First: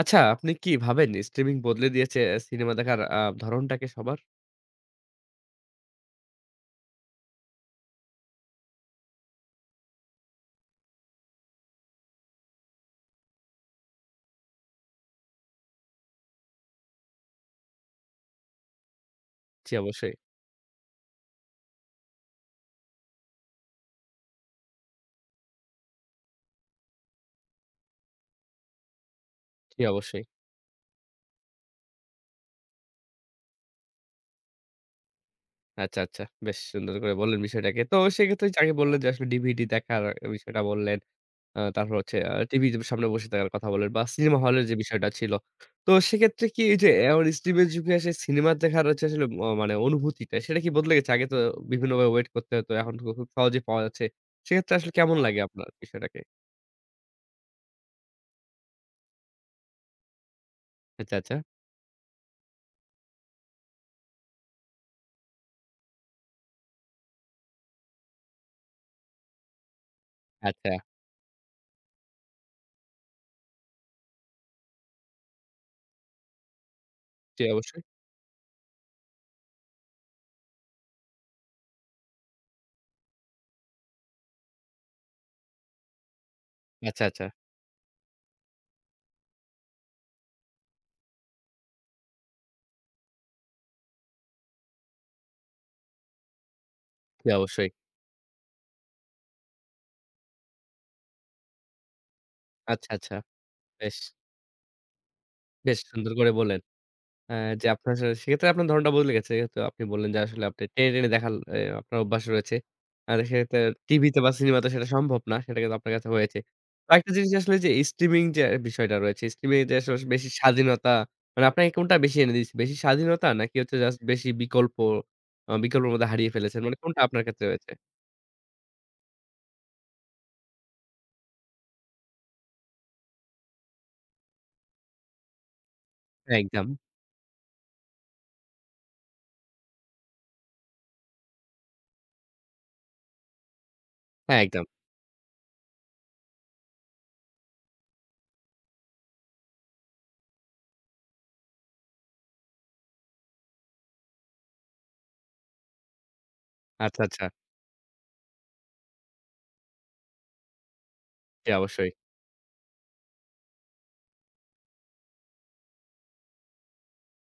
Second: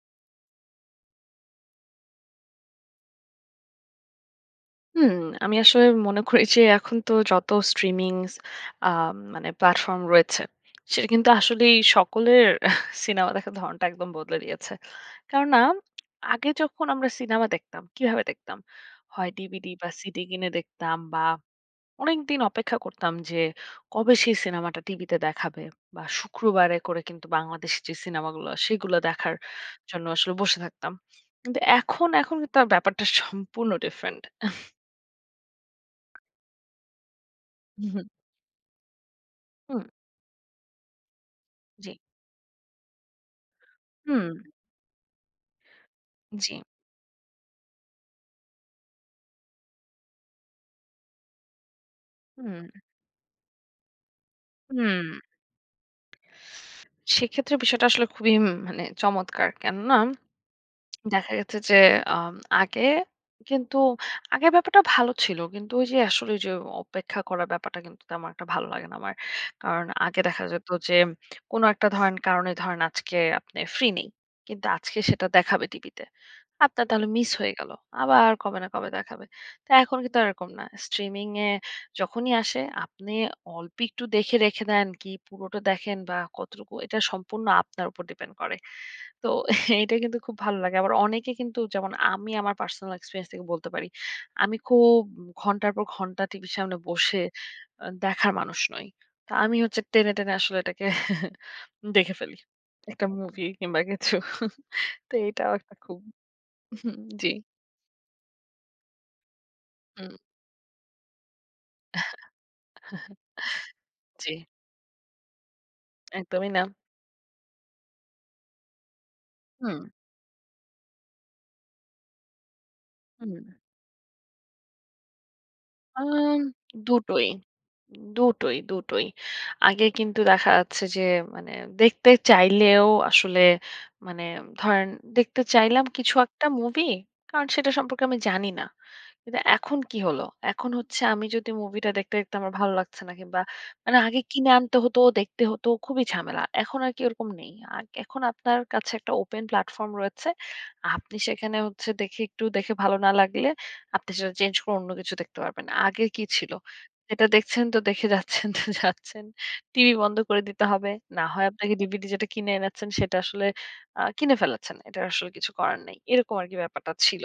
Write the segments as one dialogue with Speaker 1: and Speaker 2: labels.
Speaker 1: আচ্ছা, আপনি কি ভাবেন স্ট্রিমিং বদলে দিয়েছে সিনেমা দেখার ধরনটাকে সবার?
Speaker 2: হুম, আমি আসলে মনে করি যে এখন তো যত স্ট্রিমিং আ মানে প্ল্যাটফর্ম রয়েছে, সেটা কিন্তু আসলেই সকলের সিনেমা দেখার ধরণটা একদম বদলে দিয়েছে। কেননা আগে যখন আমরা সিনেমা দেখতাম, কিভাবে দেখতাম? হয়
Speaker 1: জি,
Speaker 2: ডিভিডি বা
Speaker 1: অবশ্যই,
Speaker 2: সিডি কিনে দেখতাম বা অনেকদিন অপেক্ষা করতাম যে কবে সেই সিনেমাটা টিভিতে দেখাবে বা শুক্রবারে করে কিন্তু বাংলাদেশী যে সিনেমাগুলো সেগুলো দেখার
Speaker 1: জি,
Speaker 2: জন্য
Speaker 1: অবশ্যই।
Speaker 2: আসলে বসে থাকতাম। কিন্তু এখন কিন্তু তার ব্যাপারটা সম্পূর্ণ ডিফারেন্ট।
Speaker 1: আচ্ছা, আচ্ছা। বেশ সুন্দর করে বললেন বিষয়টাকে। তো সেক্ষেত্রে যে আগে বললেন যে আসলে ডিভিডি
Speaker 2: হুম,
Speaker 1: দেখার বিষয়টা বললেন।
Speaker 2: জি।
Speaker 1: তারপর হচ্ছে টিভির সামনে বসে থাকার কথা বললেন বা
Speaker 2: হুম,
Speaker 1: সিনেমা হলের যে বিষয়টা ছিল। তো সেক্ষেত্রে
Speaker 2: জি।
Speaker 1: কি এই যে এখন স্ট্রিমের যুগে এসে সিনেমা দেখার হচ্ছে আসলে মানে অনুভূতিটা সেটা কি বদলে গেছে? আগে তো বিভিন্নভাবে ওয়েট করতে
Speaker 2: হুম,
Speaker 1: হতো। এখন খুব সহজেই পাওয়া যাচ্ছে। সেক্ষেত্রে আসলে
Speaker 2: হুম।
Speaker 1: কেমন লাগে আপনার বিষয়টাকে?
Speaker 2: সেক্ষেত্রে বিষয়টা আসলে খুবই মানে চমৎকার। কেননা
Speaker 1: আচ্ছা,
Speaker 2: দেখা
Speaker 1: আচ্ছা।
Speaker 2: গেছে যে আম আগে কিন্তু আগে ব্যাপারটা ভালো ছিল। কিন্তু ওই যে আসলে যে অপেক্ষা করার ব্যাপারটা কিন্তু তেমন একটা ভালো লাগে না আমার। কারণ আগে দেখা যেত
Speaker 1: আচ্ছা।
Speaker 2: যে কোনো একটা ধরেন কারণে ধরেন আজকে আপনি ফ্রি নেই। কিন্তু আজকে সেটা দেখাবে টিভিতে। আপনার তাহলে মিস
Speaker 1: জি,
Speaker 2: হয়ে গেল।
Speaker 1: অবশ্যই।
Speaker 2: আবার কবে না কবে দেখাবে। তো এখন কিন্তু আর এরকম না। স্ট্রিমিং এ যখনই আসে আপনি অল্প একটু দেখে রেখে দেন কি পুরোটা দেখেন বা কতটুকু এটা
Speaker 1: আচ্ছা, আচ্ছা।
Speaker 2: সম্পূর্ণ আপনার উপর ডিপেন্ড করে। তো এটা কিন্তু খুব ভালো লাগে। আবার অনেকে কিন্তু যেমন আমি আমার পার্সোনাল এক্সপেরিয়েন্স থেকে বলতে পারি। আমি খুব ঘন্টার পর ঘন্টা টিভির সামনে বসে
Speaker 1: জি, অবশ্যই।
Speaker 2: দেখার মানুষ নই। তো আমি হচ্ছে টেনে, টেনে আসলে এটাকে দেখে ফেলি।
Speaker 1: আচ্ছা,
Speaker 2: একটা
Speaker 1: আচ্ছা।
Speaker 2: মুভি কিংবা
Speaker 1: বেশ,
Speaker 2: কিছু। তো এটাও একটা
Speaker 1: বেশ
Speaker 2: খুব
Speaker 1: সুন্দর করে বললেন।
Speaker 2: জি,
Speaker 1: অ্যা যে আপনার সেক্ষেত্রে আপনার ধারণাটা বদলে গেছে। যেহেতু আপনি বললেন
Speaker 2: হুম।
Speaker 1: যে আসলে আপনি টেনে, টেনে দেখার আপনার অভ্যাস রয়েছে। আর সেক্ষেত্রে টিভিতে বা
Speaker 2: জি,
Speaker 1: সিনেমাতে সেটা সম্ভব না। সেটা কিন্তু আপনার কাছে হয়েছে।
Speaker 2: একদমই না।
Speaker 1: আরেকটা জিনিস আসলে যে স্ট্রিমিং যে বিষয়টা রয়েছে, স্ট্রিমিং এ যে
Speaker 2: হুম,
Speaker 1: আসলে বেশি স্বাধীনতা মানে আপনাকে কোনটা বেশি এনে দিয়েছে? বেশি স্বাধীনতা
Speaker 2: হুম।
Speaker 1: নাকি হচ্ছে জাস্ট বেশি বিকল্প বিকল্পের মধ্যে হারিয়ে
Speaker 2: আম
Speaker 1: ফেলেছেন? মানে কোনটা আপনার
Speaker 2: দুটোই,
Speaker 1: ক্ষেত্রে হয়েছে?
Speaker 2: দুটোই, দুটোই। আগে কিন্তু দেখা যাচ্ছে যে মানে দেখতে চাইলেও আসলে মানে ধরেন দেখতে চাইলাম কিছু
Speaker 1: হ্যাঁ,
Speaker 2: একটা
Speaker 1: একদম।
Speaker 2: মুভি, কারণ সেটা সম্পর্কে আমি জানি না। কিন্তু এখন কি হলো? এখন হচ্ছে আমি যদি মুভিটা দেখতে, দেখতে আমার ভালো লাগছে না কিংবা মানে আগে
Speaker 1: হ্যাঁ,
Speaker 2: কিনে
Speaker 1: একদম।
Speaker 2: আনতে হতো, দেখতে হতো, খুবই ঝামেলা। এখন আর কি ওরকম নেই। এখন আপনার কাছে একটা ওপেন প্ল্যাটফর্ম রয়েছে। আপনি সেখানে হচ্ছে দেখে একটু দেখে ভালো না লাগলে আপনি সেটা চেঞ্জ করে অন্য কিছু দেখতে পারবেন। আগে কি ছিল?
Speaker 1: আচ্ছা, আচ্ছা।
Speaker 2: সেটা দেখছেন তো দেখে যাচ্ছেন তো যাচ্ছেন। টিভি বন্ধ করে দিতে হবে। না হয়
Speaker 1: জি,
Speaker 2: আপনাকে
Speaker 1: অবশ্যই।
Speaker 2: ডিভিডি যেটা কিনে এনেছেন সেটা আসলে কিনে ফেলেছেন। এটা আসলে কিছু করার নাই। এরকম আরকি ব্যাপারটা ছিল।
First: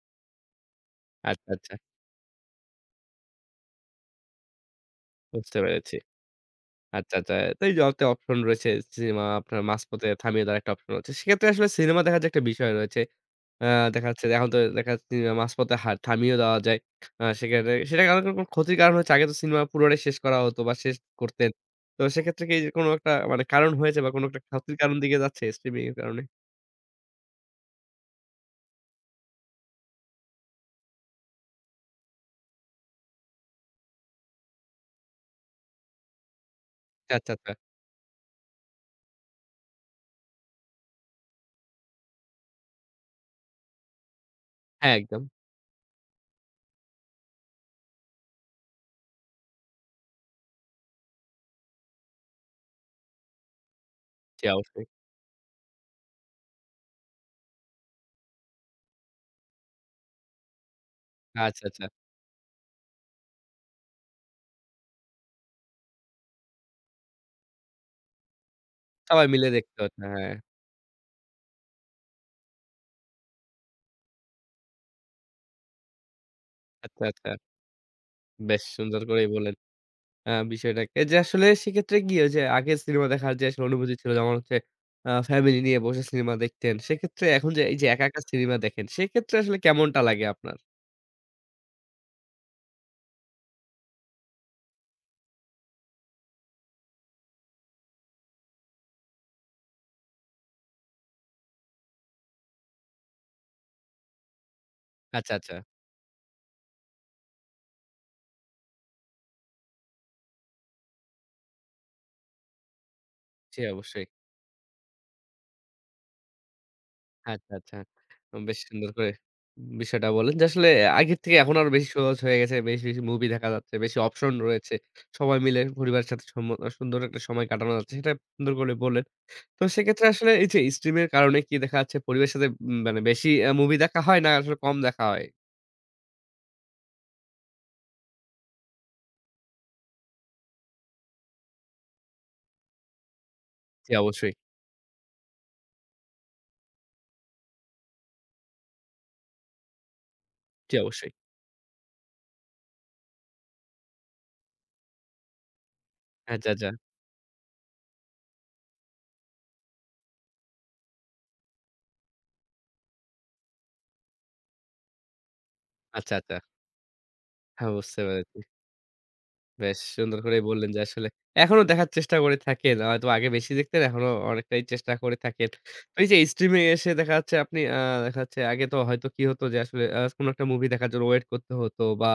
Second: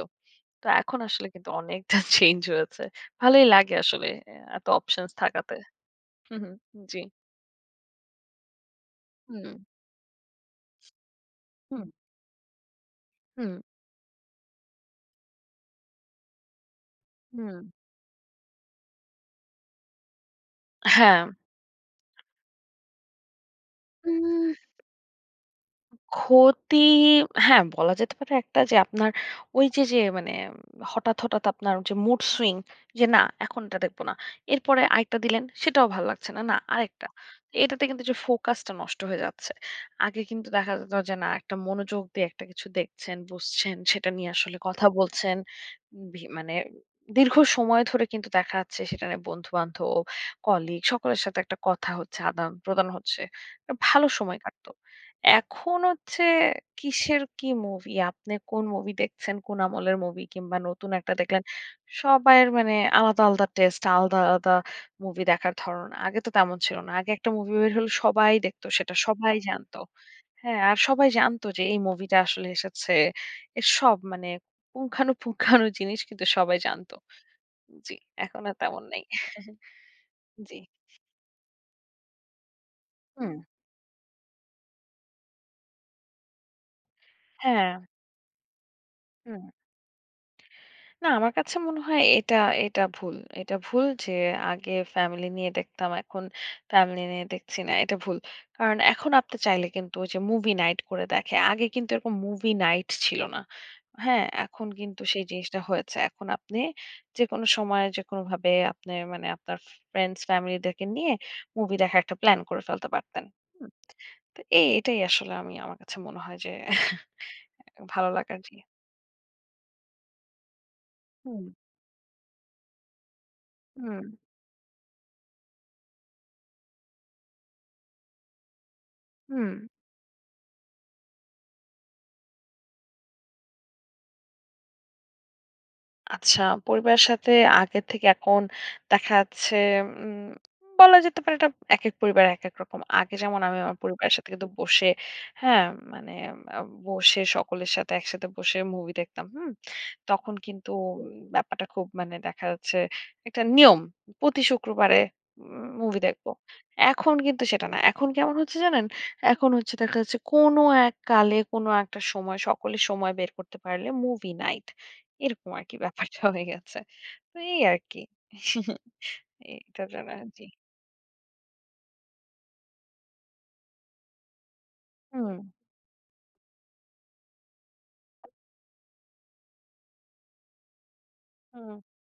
Speaker 2: তো এখন আসলে কিন্তু
Speaker 1: আচ্ছা, আচ্ছা।
Speaker 2: অনেকটা চেঞ্জ হয়েছে। ভালোই লাগে আসলে এত অপশনস থাকাতে।
Speaker 1: বুঝতে পেরেছি।
Speaker 2: হু, হু। জি।
Speaker 1: আচ্ছা, আচ্ছা। তো এই যে একটা অপশন রয়েছে সিনেমা
Speaker 2: হুম,
Speaker 1: আপনার মাঝপথে থামিয়ে দেওয়ার একটা অপশন রয়েছে। সেক্ষেত্রে আসলে
Speaker 2: হুম,
Speaker 1: সিনেমা দেখার যে একটা বিষয় রয়েছে,
Speaker 2: হুম,
Speaker 1: আ দেখা যাচ্ছে যে এখন তো দেখা যাচ্ছে সিনেমা মাঝপথে থামিয়ে দেওয়া যায়।
Speaker 2: হুম।
Speaker 1: সেক্ষেত্রে সেটা কারণ কোনো ক্ষতির কারণ হচ্ছে আগে তো সিনেমা পুরোটাই শেষ করা হতো বা শেষ
Speaker 2: হ্যাঁ।
Speaker 1: করতেন। তো সেক্ষেত্রে কি যে কোনো একটা মানে কারণ হয়েছে বা কোনো একটা
Speaker 2: উম
Speaker 1: ক্ষতির কারণ দিকে যাচ্ছে স্ট্রিমিং এর কারণে?
Speaker 2: ক্ষতি হ্যাঁ, বলা যেতে পারে একটা যে আপনার ওই যে, যে মানে হঠাৎ, হঠাৎ আপনার যে মুড সুইং যে না এখন এটা দেখব না। এরপরে আরেকটা দিলেন সেটাও ভাল লাগছে না, না আরেকটা।
Speaker 1: আচ্ছা, আচ্ছা।
Speaker 2: এটাতে কিন্তু যে ফোকাসটা নষ্ট হয়ে যাচ্ছে। আগে কিন্তু দেখা যেত যে না একটা মনোযোগ দিয়ে একটা কিছু দেখছেন, বুঝছেন, সেটা নিয়ে আসলে কথা
Speaker 1: হ্যাঁ, একদম।
Speaker 2: বলছেন। মানে দীর্ঘ সময় ধরে কিন্তু দেখা যাচ্ছে সেটা নিয়ে বন্ধু-বান্ধব, কলিগ সকলের সাথে একটা কথা হচ্ছে, আদান-প্রদান হচ্ছে। একটা ভালো সময়
Speaker 1: জি,
Speaker 2: কাটত।
Speaker 1: অবশ্যই।
Speaker 2: এখন হচ্ছে কিসের কি মুভি? আপনি কোন মুভি দেখছেন? কোন আমলের মুভি কিংবা নতুন একটা দেখলেন?
Speaker 1: আচ্ছা, আচ্ছা।
Speaker 2: সবাইয়ের মানে আলাদা, আলাদা টেস্ট, আলাদা, আলাদা মুভি দেখার ধরন। আগে তো তেমন ছিল না। আগে একটা মুভি বের হলে সবাই দেখতো সেটা,
Speaker 1: সবাই
Speaker 2: সবাই
Speaker 1: মিলে দেখতে
Speaker 2: জানতো।
Speaker 1: হচ্ছে। হ্যাঁ।
Speaker 2: হ্যাঁ, আর সবাই জানতো যে এই মুভিটা আসলে এসেছে। এর সব মানে পুঙ্খানুপুঙ্খানু জিনিস কিন্তু সবাই জানতো।
Speaker 1: আচ্ছা, আচ্ছা।
Speaker 2: জি, এখন আর
Speaker 1: বেশ
Speaker 2: তেমন
Speaker 1: সুন্দর
Speaker 2: নেই।
Speaker 1: করেই বললেন।
Speaker 2: জি।
Speaker 1: বিষয়টাকে যে আসলে সেক্ষেত্রে কি ওই যে আগে সিনেমা দেখার
Speaker 2: হুম।
Speaker 1: যে আসলে অনুভূতি ছিল যেমন হচ্ছে ফ্যামিলি নিয়ে বসে সিনেমা দেখতেন। সেক্ষেত্রে এখন যে
Speaker 2: হ্যাঁ।
Speaker 1: এই যে একা, একা সিনেমা দেখেন সেক্ষেত্রে
Speaker 2: হুম।
Speaker 1: আসলে কেমনটা লাগে আপনার?
Speaker 2: না, আমার কাছে মনে হয় এটা, এটা ভুল। এটা ভুল যে আগে ফ্যামিলি নিয়ে দেখতাম, এখন ফ্যামিলি নিয়ে দেখছি না। এটা ভুল। কারণ এখন আপনি চাইলে কিন্তু ওই যে মুভি নাইট করে দেখে। আগে কিন্তু এরকম মুভি নাইট ছিল না। হ্যাঁ? এখন কিন্তু সেই
Speaker 1: আচ্ছা, আচ্ছা।
Speaker 2: জিনিসটা হয়েছে। এখন আপনি যেকোনো সময় যেকোনোভাবে আপনি মানে আপনার ফ্রেন্ডস, ফ্যামিলিদেরকে নিয়ে মুভি দেখার একটা প্ল্যান করে ফেলতে পারতেন।
Speaker 1: জি
Speaker 2: হুম?
Speaker 1: অবশ্যই।
Speaker 2: তো এই এটাই আসলে আমি আমার কাছে মনে হয় যে
Speaker 1: আচ্ছা, আচ্ছা।
Speaker 2: ভালো লাগার জি।
Speaker 1: বেশ সুন্দর করে বিষয়টা বললেন যে আসলে আগের থেকে
Speaker 2: হুম,
Speaker 1: এখন আরো বেশি সহজ হয়ে গেছে। বেশি, বেশি মুভি দেখা যাচ্ছে, বেশি
Speaker 2: হুম,
Speaker 1: অপশন রয়েছে। সবাই মিলে পরিবারের সাথে সুন্দর একটা সময় কাটানো যাচ্ছে। সেটা সুন্দর করে বললেন।
Speaker 2: হুম।
Speaker 1: তো সেক্ষেত্রে আসলে এই যে স্ট্রিমের কারণে কি দেখা যাচ্ছে পরিবারের সাথে মানে বেশি মুভি দেখা হয় না আসলে কম দেখা হয়?
Speaker 2: আচ্ছা, পরিবারের সাথে আগের থেকে এখন দেখা যাচ্ছে উম বলা যেতে পারে এটা একেক পরিবার একেক রকম। আগে যেমন আমি আমার
Speaker 1: জি
Speaker 2: পরিবারের সাথে
Speaker 1: অবশ্যই,
Speaker 2: কিন্তু বসে হ্যাঁ, মানে আ বসে সকলের সাথে একসাথে বসে মুভি দেখতাম। হুম? তখন কিন্তু
Speaker 1: জি
Speaker 2: উম,
Speaker 1: অবশ্যই।
Speaker 2: ব্যাপারটা খুব মানে দেখা যাচ্ছে একটা নিয়ম। প্রতি শুক্রবারে মুভি দেখব।
Speaker 1: আচ্ছা, আচ্ছা।
Speaker 2: এখন কিন্তু সেটা না। এখন কেমন হচ্ছে জানেন? এখন হচ্ছে দেখা যাচ্ছে কোনো এক কালে কোনো একটা সময় সকলে সময় বের করতে পারলে মুভি নাইট। এরকম আরকি
Speaker 1: আচ্ছা,
Speaker 2: ব্যাপারটা
Speaker 1: আচ্ছা।
Speaker 2: হয়ে গেছে। তো এই
Speaker 1: হ্যাঁ, বুঝতে
Speaker 2: আরকি।
Speaker 1: পেরেছি। বেশ
Speaker 2: এইটার জন্য
Speaker 1: সুন্দর করেই
Speaker 2: জি।
Speaker 1: বললেন যে আসলে এখনো দেখার চেষ্টা করে থাকেন। হয়তো আগে বেশি দেখতেন, এখনো অনেকটাই চেষ্টা করে
Speaker 2: হুম,
Speaker 1: থাকেন। তো এই যে স্ট্রিমিং এসে দেখা যাচ্ছে আপনি দেখা যাচ্ছে আগে তো হয়তো কি হতো যে আসলে কোনো একটা মুভি দেখার জন্য ওয়েট করতে
Speaker 2: হুম,
Speaker 1: হতো বা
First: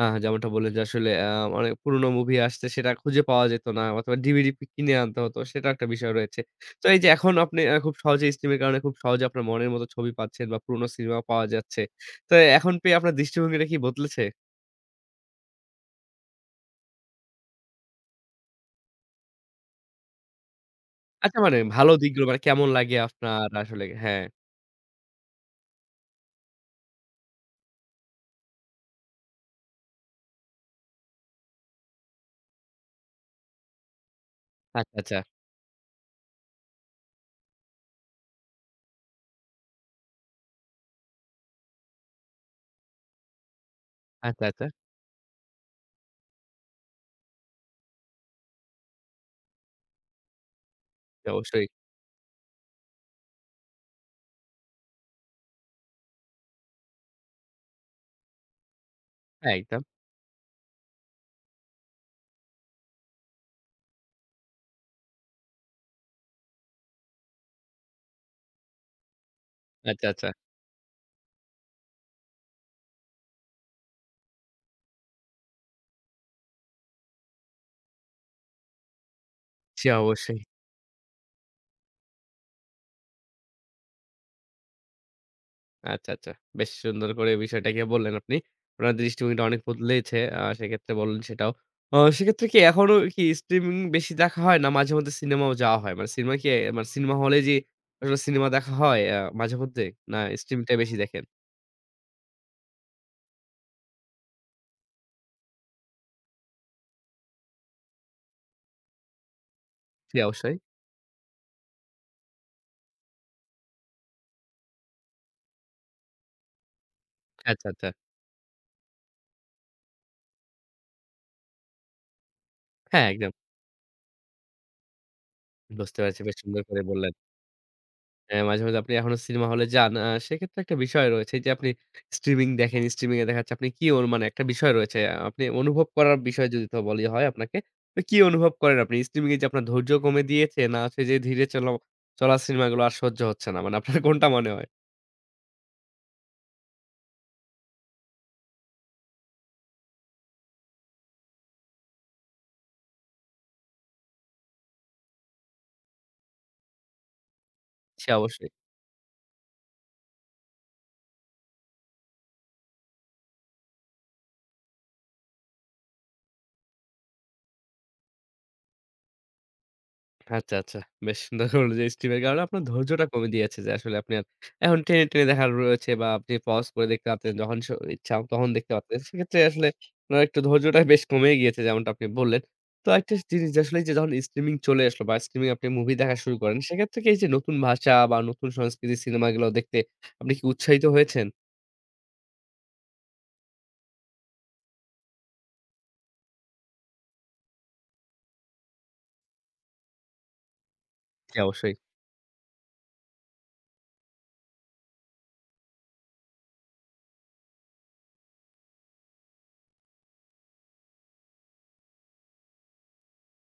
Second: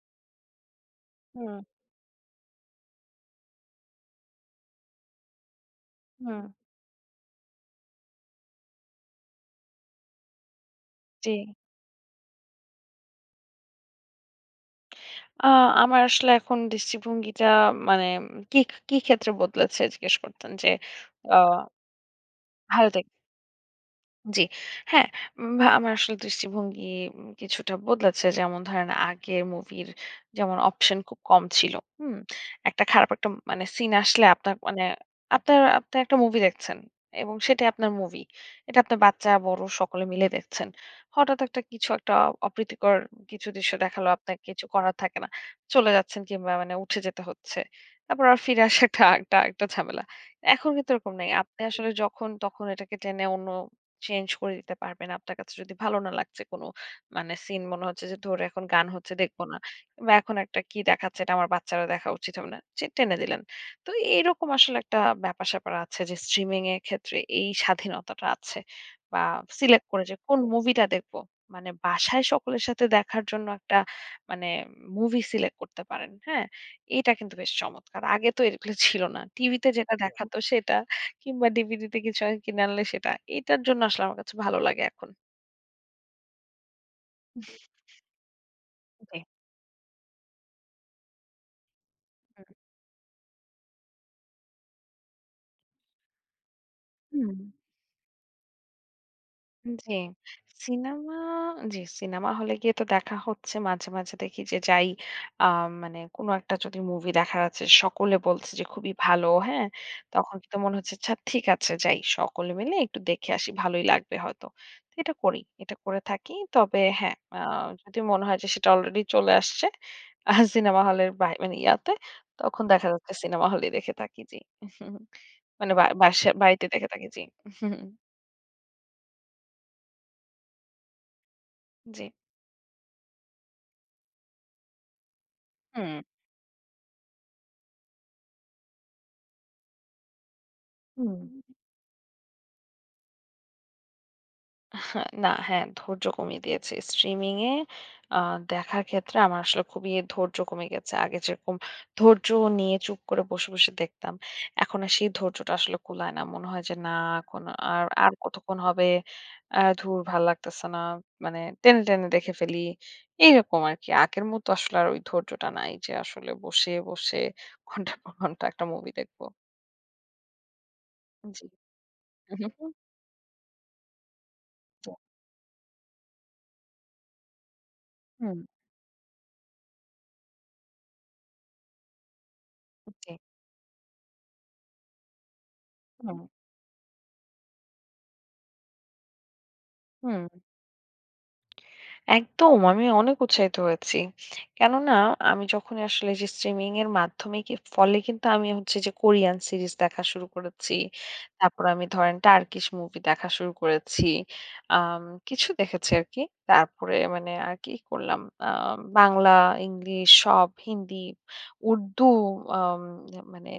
Speaker 1: যেমনটা বললেন যে আসলে
Speaker 2: হুম,
Speaker 1: অনেক পুরনো মুভি আসছে সেটা খুঁজে পাওয়া যেত না অথবা ডিভিডি কিনে আনতে হতো। সেটাও একটা বিষয় রয়েছে।
Speaker 2: হুম,
Speaker 1: তো এই যে এখন আপনি খুব সহজে স্ট্রিমের কারণে খুব সহজে আপনার মনের মতো ছবি পাচ্ছেন বা পুরনো সিনেমা
Speaker 2: জি।
Speaker 1: পাওয়া যাচ্ছে। তো এখন পেয়ে আপনার দৃষ্টিভঙ্গিটা কি বদলেছে?
Speaker 2: আ আমার আসলে এখন দৃষ্টিভঙ্গিটা মানে কি, কি ক্ষেত্রে বদলেছে জিজ্ঞেস করতেন যে আ
Speaker 1: আচ্ছা মানে ভালো দিকগুলো মানে কেমন লাগে
Speaker 2: ভারতে
Speaker 1: আপনার আসলে? হ্যাঁ।
Speaker 2: জি। হ্যাঁ, আমার আসলে দৃষ্টিভঙ্গি কিছুটা বদলেছে। যেমন ধরেন আগের মুভির যেমন অপশন খুব কম ছিল। হুম? একটা খারাপ একটা মানে সিন আসলে আপনার মানে
Speaker 1: আচ্ছা, আচ্ছা।
Speaker 2: আপনার আপনি একটা মুভি দেখছেন এবং সেটাই আপনার মুভি। এটা আপনার বাচ্চা, বড় সকলে মিলে দেখছেন। হঠাৎ একটা কিছু একটা অপ্রীতিকর কিছু দৃশ্য দেখালো, আপনার
Speaker 1: আচ্ছা, আচ্ছা।
Speaker 2: কিছু করার থাকে না। চলে যাচ্ছেন কিংবা মানে উঠে যেতে হচ্ছে। তারপর আর ফিরে আসাটা একটা একটা ঝামেলা। এখন কিন্তু এরকম
Speaker 1: জি
Speaker 2: নেই। আপনি
Speaker 1: অবশ্যই।
Speaker 2: আসলে যখন তখন এটাকে টেনে অন্য চেঞ্জ করে দিতে পারবেন। আপনার কাছে যদি ভালো না লাগছে কোনো মানে সিন মনে হচ্ছে যে ধরে এখন গান হচ্ছে দেখব
Speaker 1: হ্যাঁ,
Speaker 2: না।
Speaker 1: একদম।
Speaker 2: বা এখন একটা কি দেখাচ্ছে এটা আমার বাচ্চারও দেখা উচিত হবে না। টেনে দিলেন। তো এরকম আসলে একটা ব্যাপার-স্যাপার আছে যে স্ট্রিমিং এর ক্ষেত্রে এই স্বাধীনতাটা আছে। বা সিলেক্ট করে
Speaker 1: আচ্ছা,
Speaker 2: যে
Speaker 1: আচ্ছা।
Speaker 2: কোন মুভিটা দেখব। মানে বাসায় সকলের সাথে দেখার জন্য একটা মানে মুভি সিলেক্ট করতে পারেন। হ্যাঁ? এটা কিন্তু বেশ চমৎকার। আগে তো এগুলো ছিল না। টিভিতে
Speaker 1: জি
Speaker 2: যেটা দেখাতো
Speaker 1: অবশ্যই।
Speaker 2: সেটা। কিংবা ডিভিডিতে কিছু কিনে আনলে সেটা। এটার জন্য আসলে আমার কাছে ভালো লাগে এখন।
Speaker 1: আচ্ছা, আচ্ছা। বেশ সুন্দর করে বিষয়টাকে বললেন আপনি। আপনার
Speaker 2: জি।
Speaker 1: দৃষ্টিভঙ্গিটা অনেক বদলেছে। সেক্ষেত্রে বললেন সেটাও। সেক্ষেত্রে কি এখনো কি স্ট্রিমিং বেশি দেখা হয় না মাঝেমধ্যে সিনেমাও যাওয়া হয়? মানে সিনেমা কি মানে সিনেমা
Speaker 2: হুম।
Speaker 1: হলে যে আসলে সিনেমা দেখা হয় মাঝেমধ্যে?
Speaker 2: জি।
Speaker 1: না স্ট্রিমটাই বেশি
Speaker 2: সিনেমা
Speaker 1: দেখেন?
Speaker 2: জি, সিনেমা হলে গিয়ে তো দেখা হচ্ছে মাঝে, মাঝে দেখি যে যাই আ মানে কোনো একটা যদি মুভি দেখা যাচ্ছে সকলে বলছে যে খুবই ভালো, হ্যাঁ?
Speaker 1: জি
Speaker 2: তখন
Speaker 1: অবশ্যই।
Speaker 2: কিন্তু মনে হচ্ছে আচ্ছা ঠিক আছে যাই সকলে মিলে একটু দেখে আসি ভালোই লাগবে হয়তো। তো এটা করি। এটা করে থাকি। তবে হ্যাঁ,
Speaker 1: আচ্ছা, আচ্ছা।
Speaker 2: যদি মনে হয় যে সেটা অলরেডি চলে আসছে সিনেমা হলের বাহি মানে ইয়াতে তখন দেখা
Speaker 1: হ্যাঁ,
Speaker 2: যাচ্ছে
Speaker 1: একদম।
Speaker 2: সিনেমা হলেই দেখে থাকি জি। মানে বা
Speaker 1: বুঝতে পারছি।
Speaker 2: বাসা
Speaker 1: বেশ সুন্দর
Speaker 2: বাড়িতে
Speaker 1: করে
Speaker 2: দেখে থাকি
Speaker 1: বললেন।
Speaker 2: জি।
Speaker 1: হ্যাঁ, মাঝে, মাঝে আপনি এখনো সিনেমা হলে যান। সেক্ষেত্রে একটা বিষয় রয়েছে যে আপনি
Speaker 2: জি।
Speaker 1: স্ট্রিমিং দেখেন। স্ট্রিমিং এ দেখা যাচ্ছে আপনি কি ওর মানে একটা বিষয় রয়েছে। আপনি অনুভব
Speaker 2: হুম।
Speaker 1: করার বিষয় যদি তো বলি হয় আপনাকে। তো কি অনুভব করেন আপনি? স্ট্রিমিং এ যে আপনার ধৈর্য কমে দিয়েছে না হচ্ছে যে
Speaker 2: হুম।
Speaker 1: ধীরে চলা চলা সিনেমাগুলো আর সহ্য হচ্ছে না। মানে আপনার কোনটা মনে হয়?
Speaker 2: না, না, হ্যাঁ, ধৈর্য কমিয়ে দিয়েছে। স্ট্রিমিং এ আ দেখার ক্ষেত্রে আমার আসলে খুবই ধৈর্য কমে গেছে। আগে যেরকম ধৈর্য নিয়ে চুপ করে বসে, বসে দেখতাম। এখন আর সেই ধৈর্যটা আসলে কুলায় না। মনে হয় যে না এখন আর
Speaker 1: সে
Speaker 2: আর
Speaker 1: অবশ্যই
Speaker 2: কতক্ষণ হবে? ধুর ভাল লাগতেছে না। মানে টেনে, টেনে দেখে ফেলি। এইরকম আরকি। আগের মতো আসলে আর ওই ধৈর্যটা নাই যে আসলে বসে, বসে ঘন্টার পর ঘন্টা একটা মুভি দেখব।
Speaker 1: আচ্ছা, আচ্ছা। বেশ সুন্দর
Speaker 2: জি।
Speaker 1: বললেন যে স্ট্রিমের কারণে
Speaker 2: হুম,
Speaker 1: আপনার
Speaker 2: হুম।
Speaker 1: ধৈর্যটা কমে দিয়েছে যে আসলে আপনি আর এখন
Speaker 2: জি।
Speaker 1: টেনে, টেনে দেখার রয়েছে বা আপনি পজ করে দেখতে পারতেন যখন ইচ্ছা
Speaker 2: হুম,
Speaker 1: তখন দেখতে পারতেন। সেক্ষেত্রে আসলে আপনার একটু ধৈর্যটা বেশ কমে গিয়েছে যেমনটা আপনি বললেন। তো
Speaker 2: জি।
Speaker 1: একটা জিনিস যে আসলে এই যে যখন স্ট্রিমিং চলে আসলো বা স্ট্রিমিং আপনি মুভি দেখা
Speaker 2: হুম,
Speaker 1: শুরু করেন, সেক্ষেত্রে কি এই যে নতুন ভাষা বা নতুন সংস্কৃতির সিনেমাগুলো দেখতে
Speaker 2: হুম।
Speaker 1: আপনি কি উৎসাহিত হয়েছেন?
Speaker 2: একদম। আমি অনেক উৎসাহিত হয়েছি। কেননা আমি যখনই আসলে যে স্ট্রিমিং এর মাধ্যমে কি ফলে কিন্তু আমি হচ্ছে যে কোরিয়ান সিরিজ দেখা শুরু করেছি।
Speaker 1: জি,
Speaker 2: তারপর
Speaker 1: অবশ্যই।
Speaker 2: আমি ধরেন টার্কিশ মুভি দেখা শুরু করেছি। আম কিছু দেখেছি আরকি। তারপরে মানে আর কি করলাম? আ বাংলা, ইংলিশ সব হিন্দি, উর্দু আম মানে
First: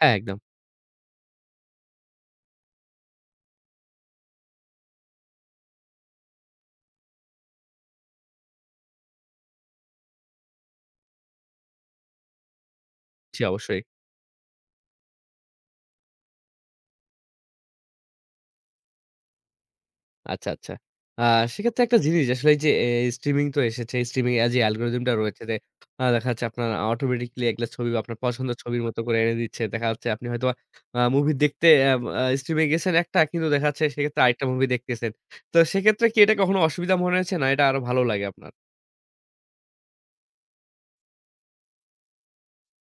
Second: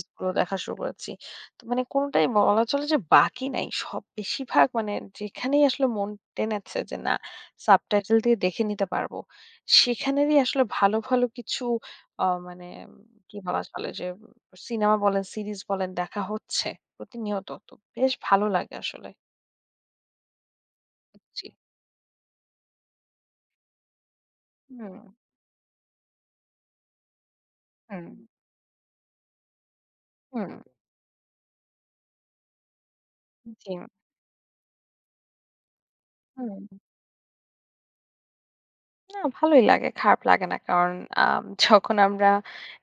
Speaker 1: হ্যাঁ, একদম।
Speaker 2: দেখা শুরু করেছি। তো মানে কোনটাই বলা চলে যে বাকি নাই। সব বেশিরভাগ মানে যেখানেই আসলে মন টেনেছে যে না সাবটাইটেল দিয়ে দেখে নিতে পারবো। সেখানেরই আসলে ভালো, ভালো কিছু মানে উম, কি
Speaker 1: জি,
Speaker 2: বলা
Speaker 1: অবশ্যই।
Speaker 2: চলে যে সিনেমা বলেন, সিরিজ বলেন দেখা হচ্ছে প্রতিনিয়ত। তো বেশ ভালো লাগে আসলে।
Speaker 1: আচ্ছা, আচ্ছা। আ
Speaker 2: জি।
Speaker 1: সেক্ষেত্রে একটা জিনিস আসলে এই যে স্ট্রিমিং তো এসেছে। স্ট্রিমিং এ যে
Speaker 2: হুম,
Speaker 1: অ্যালগরিদমটা রয়েছে যে দেখা যাচ্ছে আপনার অটোমেটিক্যালি এগুলা ছবি
Speaker 2: হুম,
Speaker 1: আপনার পছন্দের ছবির মতো করে এনে দিচ্ছে। দেখা যাচ্ছে আপনি
Speaker 2: হুম,
Speaker 1: হয়তোবা মুভি দেখতে আম আ স্ট্রিমিং এ গেছেন একটা কিন্তু দেখা
Speaker 2: জি,
Speaker 1: যাচ্ছে সেক্ষেত্রে আরেকটা মুভি দেখতেছেন। তো সেক্ষেত্রে কি এটা কখনো
Speaker 2: হুম।
Speaker 1: অসুবিধা মনে হয়েছে? না এটা আরো ভালো লাগে আপনার?
Speaker 2: না ভালোই লাগে। খারাপ লাগে না। কারণ যখন আমরা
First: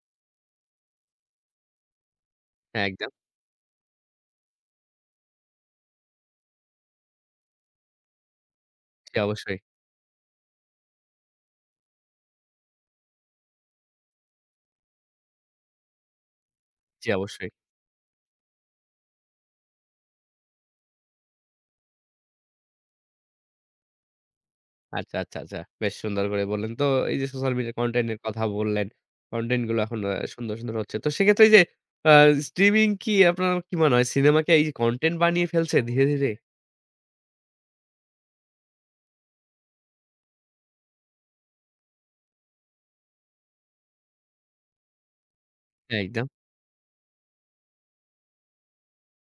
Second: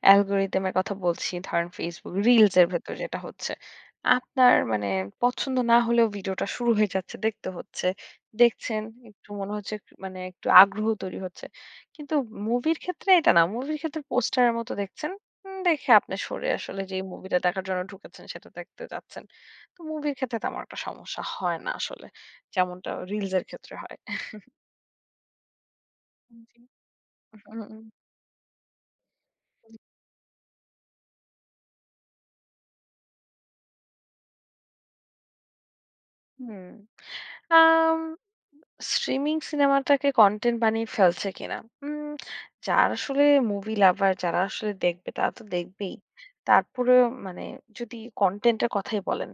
Speaker 2: অ্যালগরিদম এর কথা বলছি, ধরেন Facebook রিলস এর
Speaker 1: হ্যাঁ,
Speaker 2: ভেতর
Speaker 1: একদম।
Speaker 2: যেটা হচ্ছে। আপনার মানে পছন্দ না হলেও ভিডিওটা শুরু হয়ে যাচ্ছে, দেখতে হচ্ছে। দেখছেন,
Speaker 1: জি,
Speaker 2: একটু মনে
Speaker 1: অবশ্যই।
Speaker 2: হচ্ছে একটু- মানে একটু আগ্রহ তৈরি হচ্ছে। কিন্তু মুভির ক্ষেত্রে এটা না। মুভির ক্ষেত্রে পোস্টারের মতো দেখছেন। দেখে আপনি সরে আসলে যেই
Speaker 1: জি,
Speaker 2: মুভিটা
Speaker 1: অবশ্যই।
Speaker 2: দেখার জন্য ঢুকেছেন সেটা দেখতে যাচ্ছেন। তো মুভির ক্ষেত্রে তেমন একটা সমস্যা হয় না আসলে। যেমনটা রিলস এর ক্ষেত্রে হয়।
Speaker 1: আচ্ছা, আচ্ছা, আচ্ছা। বেশ সুন্দর করে
Speaker 2: জি।
Speaker 1: বললেন। তো এই যে
Speaker 2: হুম।
Speaker 1: সোশ্যাল
Speaker 2: হুম,
Speaker 1: মিডিয়া
Speaker 2: হুম।
Speaker 1: কনটেন্ট এর কথা বললেন, কনটেন্ট গুলো এখন সুন্দর, সুন্দর হচ্ছে। তো সেক্ষেত্রে এই যে আ স্ট্রিমিং কি আপনার কি মনে হয়? সিনেমাকে এই যে কনটেন্ট বানিয়ে ফেলছে ধীরে, ধীরে?
Speaker 2: হুম। আম স্ট্রিমিং সিনেমাটাকে কনটেন্ট বানিয়ে ফেলছে কিনা? উম যারা আসলে মুভি লাভার যারা আসলে দেখবে তারা তো দেখবেই।
Speaker 1: হ্যাঁ, একদম।
Speaker 2: তারপরেও মানে যদি কনটেন্ট এর কথাই বলেন,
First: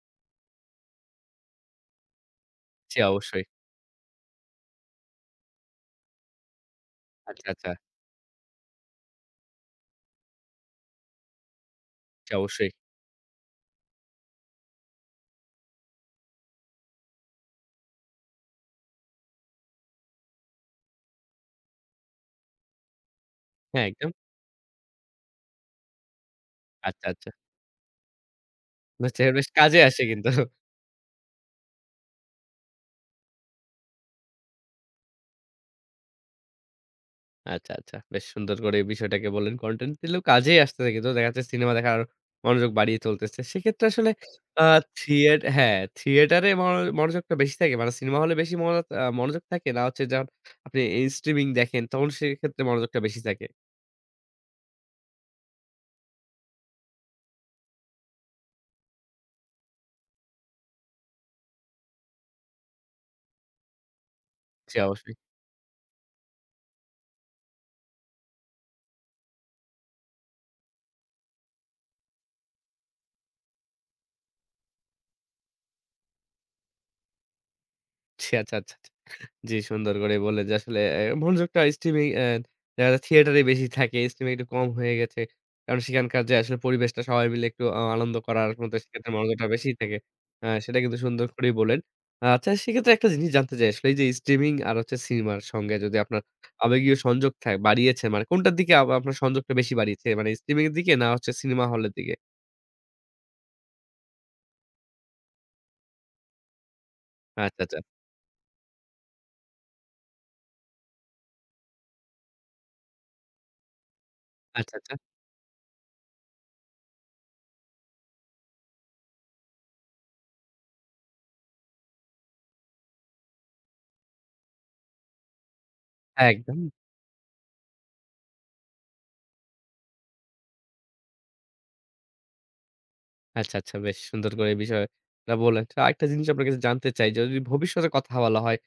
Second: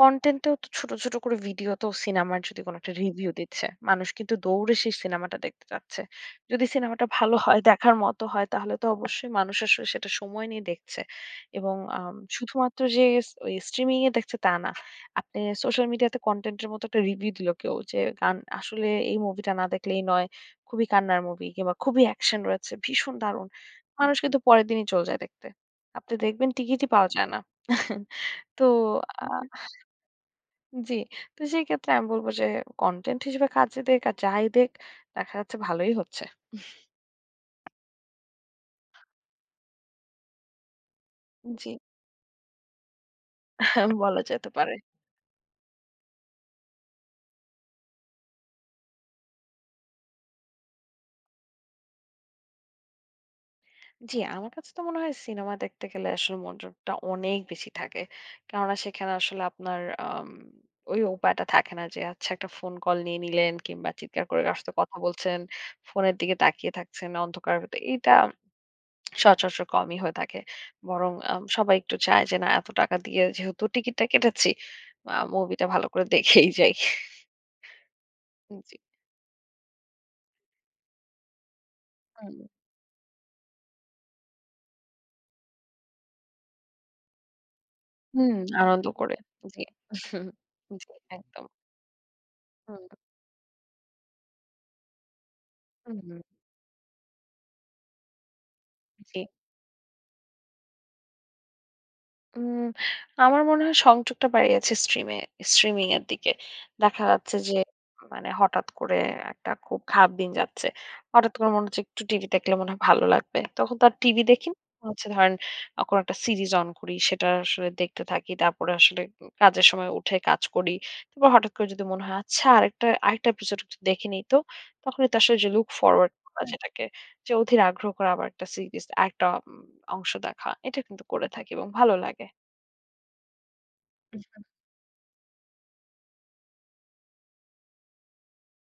Speaker 2: কনটেন্টেও তো ছোট, ছোট করে ভিডিও তো সিনেমার যদি কোনো একটা
Speaker 1: জি,
Speaker 2: রিভিউ
Speaker 1: অবশ্যই।
Speaker 2: দিচ্ছে, মানুষ কিন্তু দৌড়ে সেই সিনেমাটা দেখতে চাচ্ছে। যদি সিনেমাটা ভালো
Speaker 1: আচ্ছা,
Speaker 2: হয়,
Speaker 1: আচ্ছা।
Speaker 2: দেখার মতো হয় তাহলে তো অবশ্যই মানুষ আসলে সেটা সময় নিয়ে দেখছে। এবং
Speaker 1: জি, অবশ্যই।
Speaker 2: শুধুমাত্র যে ওই স্ট্রিমিং এ দেখছে তা না। আপনি সোশ্যাল মিডিয়াতে কনটেন্টের মতো একটা রিভিউ দিল কেউ যে গান আসলে এই মুভিটা না দেখলেই নয়। খুবই কান্নার মুভি কিংবা খুবই অ্যাকশন রয়েছে। ভীষণ দারুণ।
Speaker 1: হ্যাঁ, একদম।
Speaker 2: মানুষ কিন্তু পরের দিনই চলে যায় দেখতে। আপনি দেখবেন টিকিটই
Speaker 1: আচ্ছা,
Speaker 2: পাওয়া যায়
Speaker 1: আচ্ছা।
Speaker 2: না। তো
Speaker 1: বুঝতে
Speaker 2: আ
Speaker 1: পেরেছি। বেশ কাজে আসে কিন্তু।
Speaker 2: জি। তো সেই ক্ষেত্রে আমি বলব যে কনটেন্ট হিসেবে কাজে দেখ আর যাই দেখ দেখা যাচ্ছে ভালোই হচ্ছে।
Speaker 1: আচ্ছা, আচ্ছা। বেশ সুন্দর করে এই বিষয়টাকে বললেন। কনটেন্ট দিলেও কাজেই আসতেছে কিন্তু দেখা যাচ্ছে
Speaker 2: জি
Speaker 1: সিনেমা দেখার মনোযোগ বাড়িয়ে চলতেছে। সেক্ষেত্রে আসলে
Speaker 2: বলা যেতে
Speaker 1: আ
Speaker 2: পারে।
Speaker 1: হ্যাঁ, থিয়েটারে মনোযোগটা বেশি থাকে। মানে সিনেমা হলে বেশি মনোযোগ থাকে না হচ্ছে যখন আপনি এই স্ট্রিমিং দেখেন তখন সেক্ষেত্রে মনোযোগটা বেশি থাকে।
Speaker 2: জি, আমার কাছে তো মনে হয় সিনেমা দেখতে গেলে আসলে মনোযোগটা অনেক বেশি থাকে। কেননা সেখানে আসলে আপনার ওই উপায়টা থাকে না যে আচ্ছা একটা ফোন কল নিয়ে নিলেন কিংবা চিৎকার করে কারো সাথে
Speaker 1: জি,
Speaker 2: কথা
Speaker 1: অবশ্যই।
Speaker 2: বলছেন, ফোনের দিকে তাকিয়ে থাকছেন অন্ধকার ভেতর। এইটা সচরাচর কমই হয়ে থাকে। বরং সবাই একটু চায় যে না এত টাকা দিয়ে যেহেতু টিকিটটা কেটেছি, মুভিটা ভালো করে দেখেই যাই।
Speaker 1: জি, আচ্ছা, আচ্ছা।
Speaker 2: জি।
Speaker 1: জি, সুন্দর করে বললেন যে আসলে মনোযোগটা স্ট্রিমিং এ
Speaker 2: হুম,
Speaker 1: দেখা যায় থিয়েটারে বেশি থাকে। স্ট্রিমিং একটু কম হয়ে গেছে। কারণ সেখানকার যে আসলে পরিবেশটা সবাই মিলে একটু আনন্দ
Speaker 2: হুম,
Speaker 1: করার মতো
Speaker 2: আনন্দ
Speaker 1: সেক্ষেত্রে
Speaker 2: করে।
Speaker 1: মনোযোগটা
Speaker 2: জি।
Speaker 1: বেশি থাকে।
Speaker 2: হুম,
Speaker 1: সেটা
Speaker 2: জি,
Speaker 1: কিন্তু সুন্দর
Speaker 2: একদম।
Speaker 1: করেই বললেন। আচ্ছা
Speaker 2: হুম,
Speaker 1: সেক্ষেত্রে একটা জিনিস জানতে চাই আসলে এই যে স্ট্রিমিং আর হচ্ছে সিনেমার সঙ্গে যদি
Speaker 2: হুম,
Speaker 1: আপনার আবেগীয় সংযোগ বাড়িয়েছে মানে কোনটার দিকে আপনার
Speaker 2: জি।
Speaker 1: সংযোগটা বেশি বাড়িয়েছে? মানে স্ট্রিমিং এর দিকে না হচ্ছে সিনেমা হলের দিকে?
Speaker 2: উম আমার মনে হয় সংযোগটা বাড়িয়েছে স্ট্রিমে স্ট্রিমিং এর দিকে। দেখা যাচ্ছে যে
Speaker 1: আচ্ছা, আচ্ছা।
Speaker 2: মানে হঠাৎ করে একটা খুব খারাপ দিন যাচ্ছে। হঠাৎ করে মনে হচ্ছে একটু টিভি দেখলে মনে হয় ভালো লাগবে। তখন তো আর টিভি দেখি না।
Speaker 1: আচ্ছা,
Speaker 2: মনে
Speaker 1: আচ্ছা।
Speaker 2: হচ্ছে ধরেন কোনো একটা সিরিজ অন করি। সেটা আসলে দেখতে থাকি। তারপরে আসলে কাজের সময় উঠে কাজ করি। তারপর হঠাৎ করে যদি মনে হয় আচ্ছা আরেকটা আরেকটা এপিসোড একটু দেখে নেই তো। তখনই তো আসলে যে লুক ফরওয়ার্ড
Speaker 1: হ্যাঁ,
Speaker 2: করা
Speaker 1: একদম।
Speaker 2: যেটাকে যে অধীর আগ্রহ করে আবার একটা সিরিজ আরেকটা অংশ দেখা। এটা কিন্তু করে থাকি এবং ভালো লাগে।
Speaker 1: আচ্ছা, আচ্ছা। বেশ সুন্দর করে এই বিষয়টা বললেন। তো আরেকটা জিনিস আপনার কাছে জানতে চাই যে যদি ভবিষ্যতের কথা বলা হয়,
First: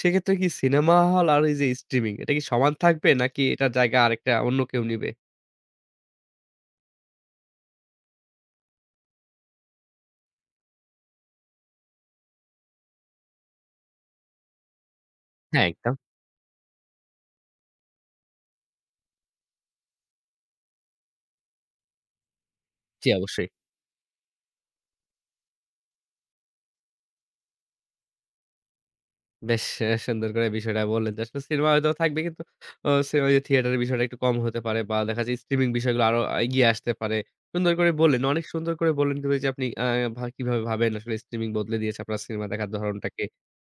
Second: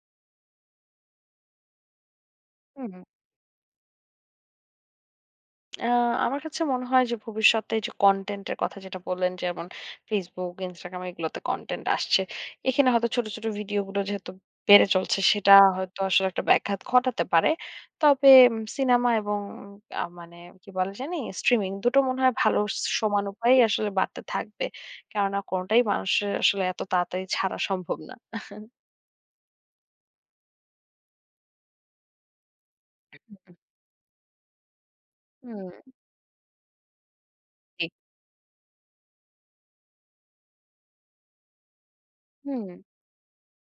Speaker 1: সেক্ষেত্রে কি সিনেমা হল আর এই যে স্ট্রিমিং এটা কি সমান
Speaker 2: হুম,
Speaker 1: থাকবে নাকি এটার জায়গা আরেকটা অন্য কেউ নিবে?
Speaker 2: আ আমার কাছে মনে হয় যে ভবিষ্যতে এই যে কনটেন্ট এর কথা যেটা বললেন, যেমন Facebook, Instagram এগুলোতে কনটেন্ট আসছে। এখানে হয়তো ছোট, ছোট ভিডিও গুলো যেহেতু বেড়ে চলছে সেটা
Speaker 1: হ্যাঁ, একদম।
Speaker 2: হয়তো আসলে একটা ব্যাঘাত ঘটাতে পারে। তবে সিনেমা এবং মানে কি বলে জানি স্ট্রিমিং দুটো মনে হয় ভালো
Speaker 1: জি,
Speaker 2: সমান
Speaker 1: অবশ্যই।
Speaker 2: উপায়ে আসলে বাড়তে থাকবে। কেননা কোনটাই মানুষের আসলে এত তাড়াতাড়ি ছাড়া সম্ভব না।
Speaker 1: বেশ সুন্দর করে বিষয়টা বললেন যে আসলে সিনেমা হয়তো থাকবে কিন্তু অ সে ওই যে থিয়েটারের বিষয়টা একটু কম হতে পারে বা দেখা যায় স্ট্রিমিং
Speaker 2: হুম,
Speaker 1: বিষয়গুলো আরো এগিয়ে আসতে পারে। সুন্দর
Speaker 2: জি,
Speaker 1: করে বললেন, অনেক সুন্দর করে বললেন কিন্তু এই যে আপনি আ ভা কিভাবে ভাবেন আসলে স্ট্রিমিং বদলে দিয়েছে আপনার সিনেমা
Speaker 2: হুম,
Speaker 1: দেখার ধরণটাকে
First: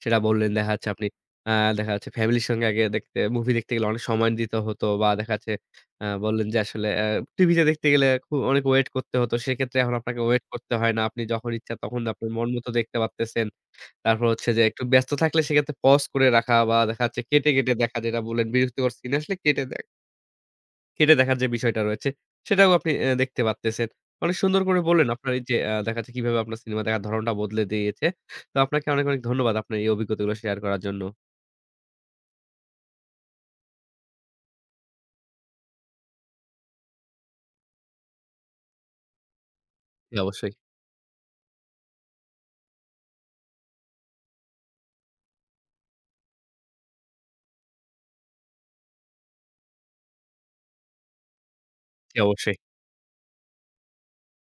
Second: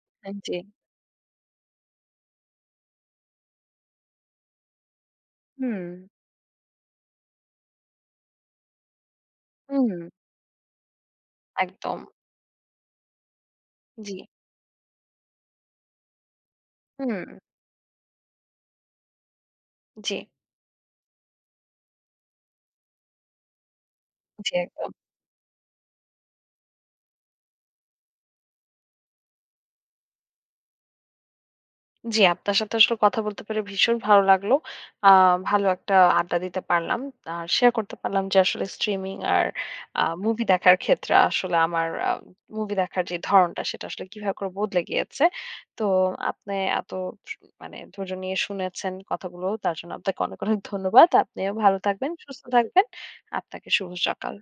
Speaker 1: সেটা বললেন।
Speaker 2: জি,
Speaker 1: দেখা যাচ্ছে আপনি আ দেখা যাচ্ছে ফ্যামিলির সঙ্গে আগে দেখতে মুভি দেখতে গেলে অনেক সময় দিতে হতো বা দেখা যাচ্ছে
Speaker 2: হুম,
Speaker 1: বললেন যে আসলে টিভিতে দেখতে গেলে অনেক ওয়েট করতে হতো। সেক্ষেত্রে
Speaker 2: হুম,
Speaker 1: এখন আপনাকে ওয়েট করতে হয় না। আপনি যখন ইচ্ছা তখন
Speaker 2: একদম,
Speaker 1: আপনার মন মতো দেখতে পারতেছেন।
Speaker 2: জি।
Speaker 1: তারপর হচ্ছে যে একটু ব্যস্ত থাকলে সেক্ষেত্রে পজ করে রাখা বা দেখা
Speaker 2: হুম,
Speaker 1: যাচ্ছে কেটে, কেটে দেখা যেটা বললেন বিরক্তিকর সিন আসলে
Speaker 2: জি,
Speaker 1: কেটে দেখার যে বিষয়টা রয়েছে সেটাও আপনি দেখতে পারতেছেন। অনেক
Speaker 2: জি,
Speaker 1: সুন্দর করে
Speaker 2: একদম।
Speaker 1: বললেন আপনার এই যে দেখা যাচ্ছে কিভাবে আপনার সিনেমা দেখার ধরণটা বদলে দিয়েছে। তো আপনাকে অনেক, অনেক ধন্যবাদ আপনার এই অভিজ্ঞতাগুলো শেয়ার করার জন্য।
Speaker 2: জি, আপনার সাথে আসলে কথা বলতে পেরে ভীষণ ভালো লাগলো। আ ভালো একটা আড্ডা দিতে পারলাম। আর শেয়ার করতে পারলাম যে আসলে স্ট্রিমিং আর
Speaker 1: জি,
Speaker 2: মুভি
Speaker 1: অবশ্যই।
Speaker 2: দেখার ক্ষেত্রে আসলে আমার মুভি দেখার যে ধরনটা সেটা আসলে কিভাবে করে বদলে গিয়েছে। তো আপনি এত সু মানে ধৈর্য নিয়ে শুনেছেন কথাগুলো তার জন্য আপনাকে অনেক, অনেক ধন্যবাদ। আপনিও ভালো থাকবেন,
Speaker 1: জি,
Speaker 2: সুস্থ
Speaker 1: অবশ্যই।
Speaker 2: থাকবেন। আপনাকে শুভ সকাল।